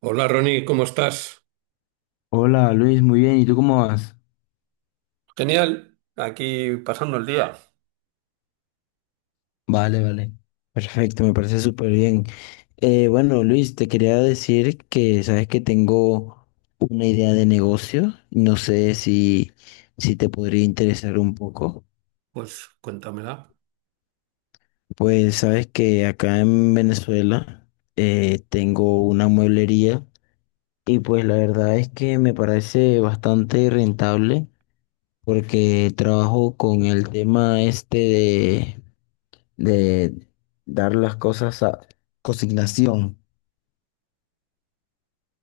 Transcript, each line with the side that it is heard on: right: Hola Ronnie, ¿cómo estás?
left: Hola Luis, muy bien, ¿y tú cómo vas?
right: Genial, aquí pasando el día.
left: Vale, vale. Perfecto, me parece súper bien. Bueno, Luis, te quería decir que sabes que tengo una idea de negocio. No sé si te podría interesar un poco.
right: Pues cuéntamela.
left: Pues sabes que acá en Venezuela tengo una mueblería y pues la verdad es que me parece bastante rentable porque trabajo con el tema este de dar las cosas a consignación.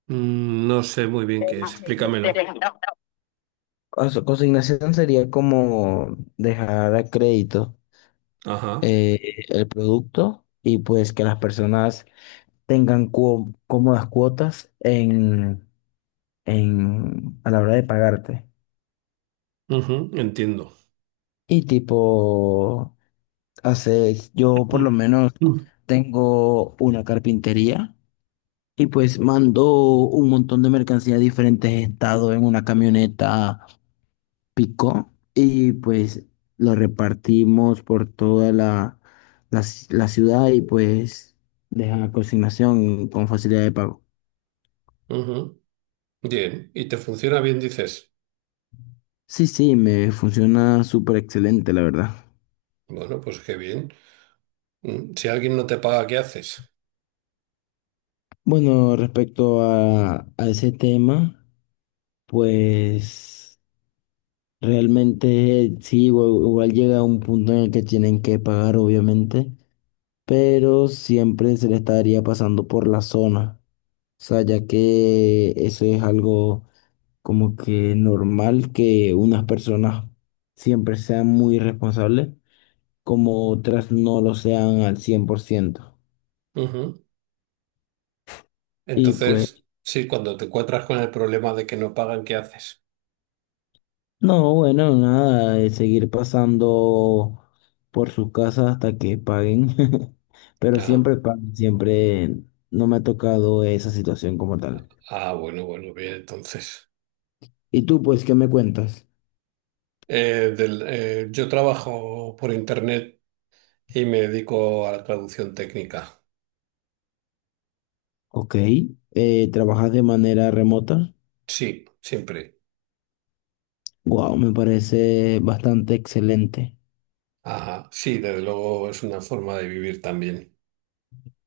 right: No sé muy bien qué es, explícamelo.
left: Consignación sería como dejar a crédito
right: Ajá,
left: eh, el producto y pues que las personas tengan cómodas cuotas en, a la hora de pagarte.
right: ujú, entiendo.
left: Y tipo, hace, yo por lo
right: Mm,
left: menos
right: mm,
left: tengo una carpintería y pues mando un montón de mercancía a diferentes estados en una camioneta picó y pues lo repartimos por toda la ciudad y pues deja la consignación con facilidad de pago.
right: ujú. Bien, ¿y te funciona bien, dices?
left: Sí, sí, me funciona súper excelente, la verdad.
right: Bueno, pues qué bien. Mm. Si alguien no te paga, ¿qué haces?
left: Bueno, respecto a ese tema, pues realmente sí, igual llega un punto en el que tienen que pagar, obviamente, pero siempre se le estaría pasando por la zona. O sea, ya que eso es algo como que normal, que unas personas siempre sean muy responsables, como otras no lo sean al cien por ciento.
right: Ujú.
left: Y pues,
right: Entonces, sí, cuando te encuentras con el problema de que no pagan, ¿qué haces?
left: no, bueno, nada, es seguir pasando por sus casas hasta que paguen, pero
right: Ah,
left: siempre pagan, siempre no me ha tocado esa situación como tal.
right: ah, bueno, bueno, bien, entonces.
left: ¿Y tú, pues, qué me cuentas?
right: Yo trabajo por internet y me dedico a la traducción técnica.
left: Ok, ¿trabajas de manera remota?
right: Sí, siempre.
left: Wow, me parece bastante excelente.
right: Ajá. Sí, desde luego es una forma de vivir también.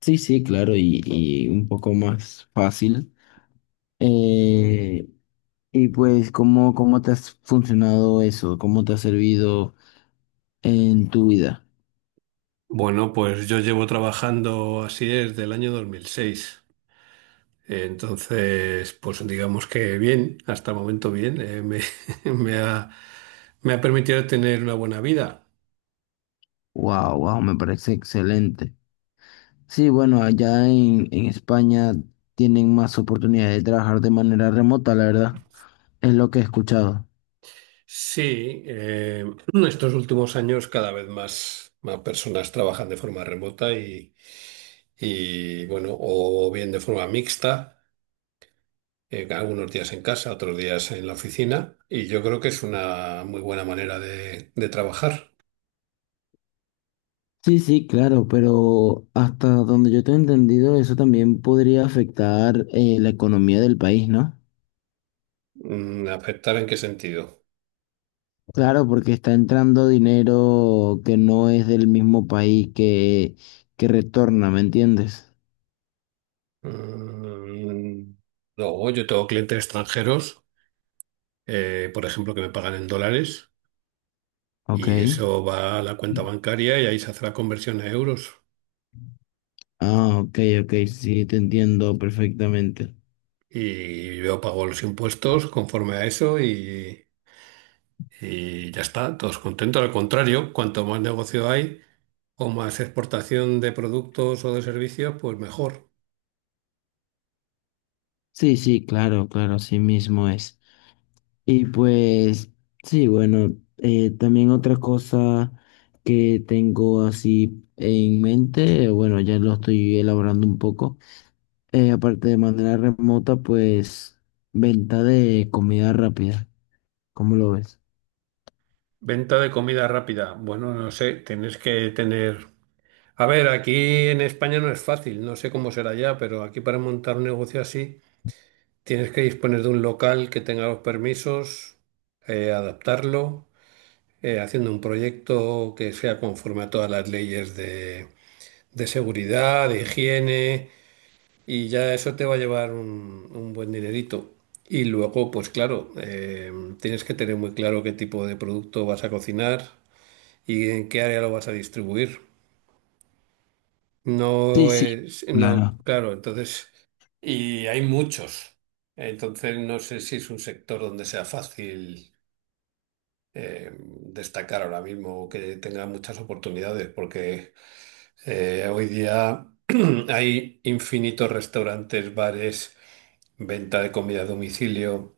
left: Sí, sí, claro, y un poco más fácil. Eh, y pues, ¿cómo te ha funcionado eso? ¿Cómo te ha servido en tu vida?
right: Bueno, pues yo llevo trabajando así desde el año 2006. Entonces, pues digamos que bien, hasta el momento bien, me, me ha, me ha permitido tener una buena vida.
left: Wow, wow, me parece excelente. Sí, bueno, allá en España tienen más oportunidad de trabajar de manera remota, la verdad. Es lo que he escuchado.
right: Sí, estos últimos años cada vez más personas trabajan de forma remota y bueno, o bien de forma mixta. Eh, algunos días en casa, otros días en la oficina, y yo creo que es una muy buena manera de trabajar.
left: Sí, sí, claro, pero hasta donde yo te he entendido, eso también podría afectar la economía del país, ¿no?
right: Mm, ¿afectar en qué sentido?
left: Claro, porque está entrando dinero que no es del mismo país que retorna, ¿me entiendes?
right: Mm, Luego yo tengo clientes extranjeros, por ejemplo, que me pagan en dólares,
left: Ok.
right: y eso va a la cuenta bancaria y ahí se hace la conversión a euros.
left: Ah, ok, ok, sí, te entiendo perfectamente.
right: Y yo pago los impuestos conforme a eso y ya está, todos contentos. Al contrario, cuanto más negocio hay, o más exportación de productos o de servicios, pues mejor.
left: Sí, sí, claro, claro, así mismo es. Y pues, sí, bueno, también otra cosa que tengo así en mente, bueno, ya lo estoy elaborando un poco, aparte de manera remota, pues venta de comida rápida. ¿Cómo lo ves?
right: Venta de comida rápida. Bueno, no sé, tienes que tener... A ver, aquí en España no es fácil, no sé cómo será ya, pero aquí para montar un negocio así tienes que disponer de un local que tenga los permisos, adaptarlo, haciendo un proyecto que sea conforme a todas las leyes de seguridad, de higiene, y ya eso te va a llevar un buen dinerito. Y luego, pues claro, tienes que tener muy claro qué tipo de producto vas a cocinar y en qué área lo vas a distribuir.
left: Sí,
right: No
left: sí,
right: es, no,
left: claro.
right: claro, entonces, y hay muchos. Entonces, no sé si es un sector donde sea fácil destacar ahora mismo o que tenga muchas oportunidades, porque hoy día hay infinitos restaurantes, bares, venta de comida a domicilio.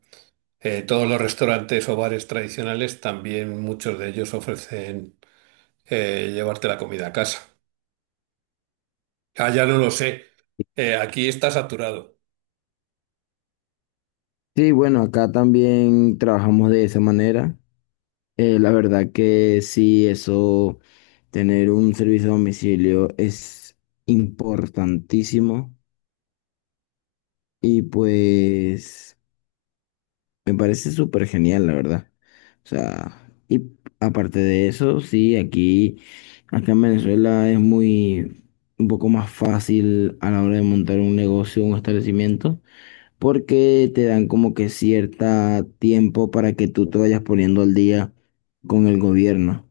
right: Todos los restaurantes o bares tradicionales también muchos de ellos ofrecen llevarte la comida a casa. Allá no lo sé. Aquí está saturado.
left: Sí, bueno, acá también trabajamos de esa manera. La verdad que sí, eso, tener un servicio a domicilio es importantísimo y pues me parece súper genial, la verdad. O sea, y aparte de eso, sí, aquí, acá en Venezuela es muy, un poco más fácil a la hora de montar un negocio, un establecimiento, porque te dan como que cierta tiempo para que tú te vayas poniendo al día con el gobierno.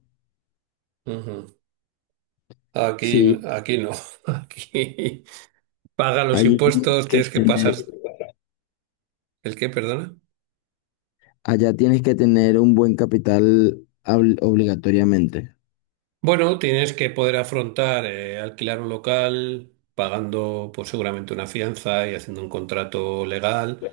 right: Ujú. Aquí,
left: Sí,
right: aquí no. Aquí paga los
left: allí tienes
right: impuestos,
left: que
right: tienes que pasar.
left: tener,
right: ¿El qué, perdona?
left: allá tienes que tener un buen capital obligatoriamente.
right: Bueno, tienes que poder afrontar alquilar un local pagando pues seguramente una fianza y haciendo un contrato legal.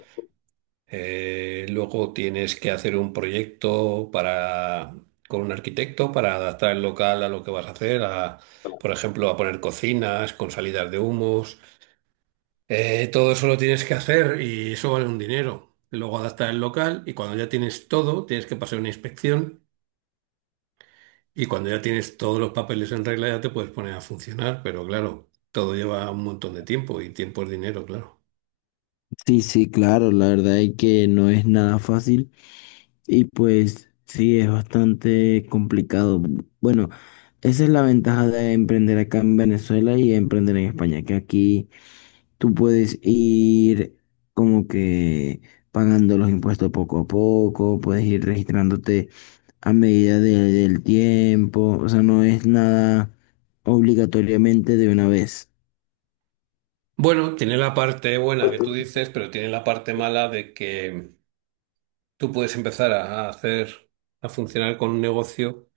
right: Luego tienes que hacer un proyecto para con un arquitecto para adaptar el local a lo que vas a hacer, a, por ejemplo, a poner cocinas con salidas de humos. Todo eso lo tienes que hacer y eso vale un dinero. Luego adaptar el local y cuando ya tienes todo, tienes que pasar una inspección. Y cuando ya tienes todos los papeles en regla, ya te puedes poner a funcionar, pero claro, todo lleva un montón de tiempo y tiempo es dinero, claro.
left: Sí, sí, claro, la verdad es que no es nada fácil y pues sí, es bastante complicado. Bueno, esa es la ventaja de emprender acá en Venezuela y emprender en España, que aquí tú puedes ir como que pagando los impuestos poco a poco, puedes ir registrándote a medida del tiempo, o sea, no es nada obligatoriamente de una vez.
right: Bueno, tiene la parte buena que tú dices, pero tiene la parte mala de que tú puedes empezar a hacer, a funcionar con un negocio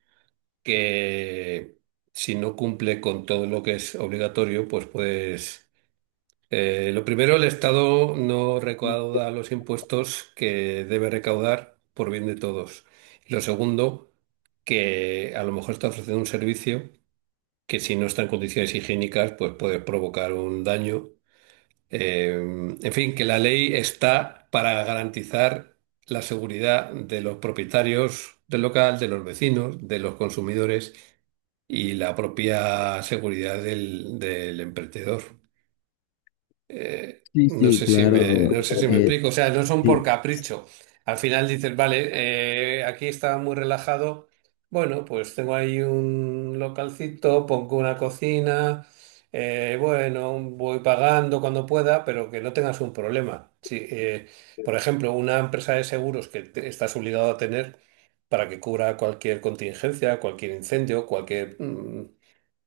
right: que si no cumple con todo lo que es obligatorio, pues puedes. Lo primero, el Estado no recauda los impuestos que debe recaudar por bien de todos. Y lo segundo, que a lo mejor está ofreciendo un servicio que si no está en condiciones higiénicas, pues puede provocar un daño. En fin, que la ley está para garantizar la seguridad de los propietarios del local, de los vecinos, de los consumidores y la propia seguridad del, del emprendedor.
left: Sí, sí.
right: No
left: Sí,
right: sé si me,
left: claro.
right: no sé si me
left: eh,
right: explico. O sea, no son por
left: sí,
right: capricho. Al final dices, vale, aquí está muy relajado. Bueno, pues tengo ahí un localcito, pongo una cocina. Eh, bueno, voy pagando cuando pueda, pero que no tengas un problema. Si, por ejemplo, una empresa de seguros que te- estás obligado a tener para que cubra cualquier contingencia, cualquier incendio, cualquier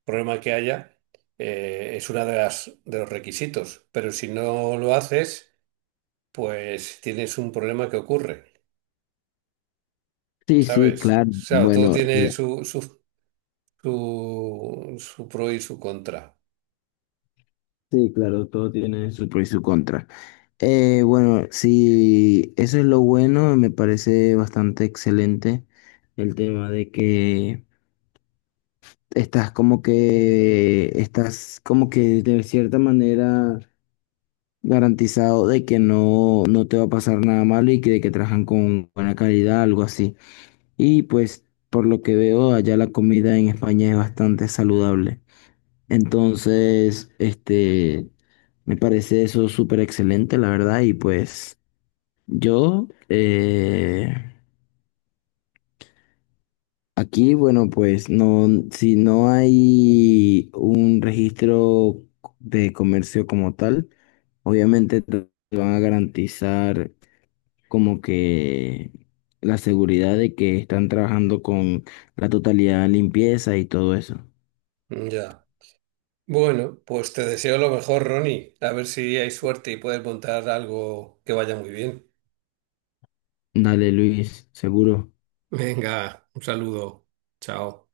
right: problema que haya, es una de las de los requisitos. Pero si no lo haces, pues tienes un problema que ocurre,
left: sí, sí,
right: ¿sabes?
left: claro.
right: Claro, todo
left: Bueno,
right: tiene
left: mira,
right: su, su, su, su pro y su contra.
left: sí, claro, todo tiene su pro y su contra. Bueno, sí, eso es lo bueno, me parece bastante excelente el tema de que estás como que de cierta manera garantizado de que no, no te va a pasar nada malo y que de que trabajan con buena calidad, algo así. Y pues, por lo que veo, allá la comida en España es bastante saludable. Entonces, este, me parece eso súper excelente, la verdad, y pues yo, aquí, bueno, pues no, si no hay un registro de comercio como tal, obviamente te van a garantizar como que la seguridad de que están trabajando con la totalidad de limpieza y todo eso.
right: Ya. Bueno, pues te deseo lo mejor, Ronnie. A ver si hay suerte y puedes montar algo que vaya muy bien.
left: Dale, Luis, seguro.
right: Venga, un saludo. Chao.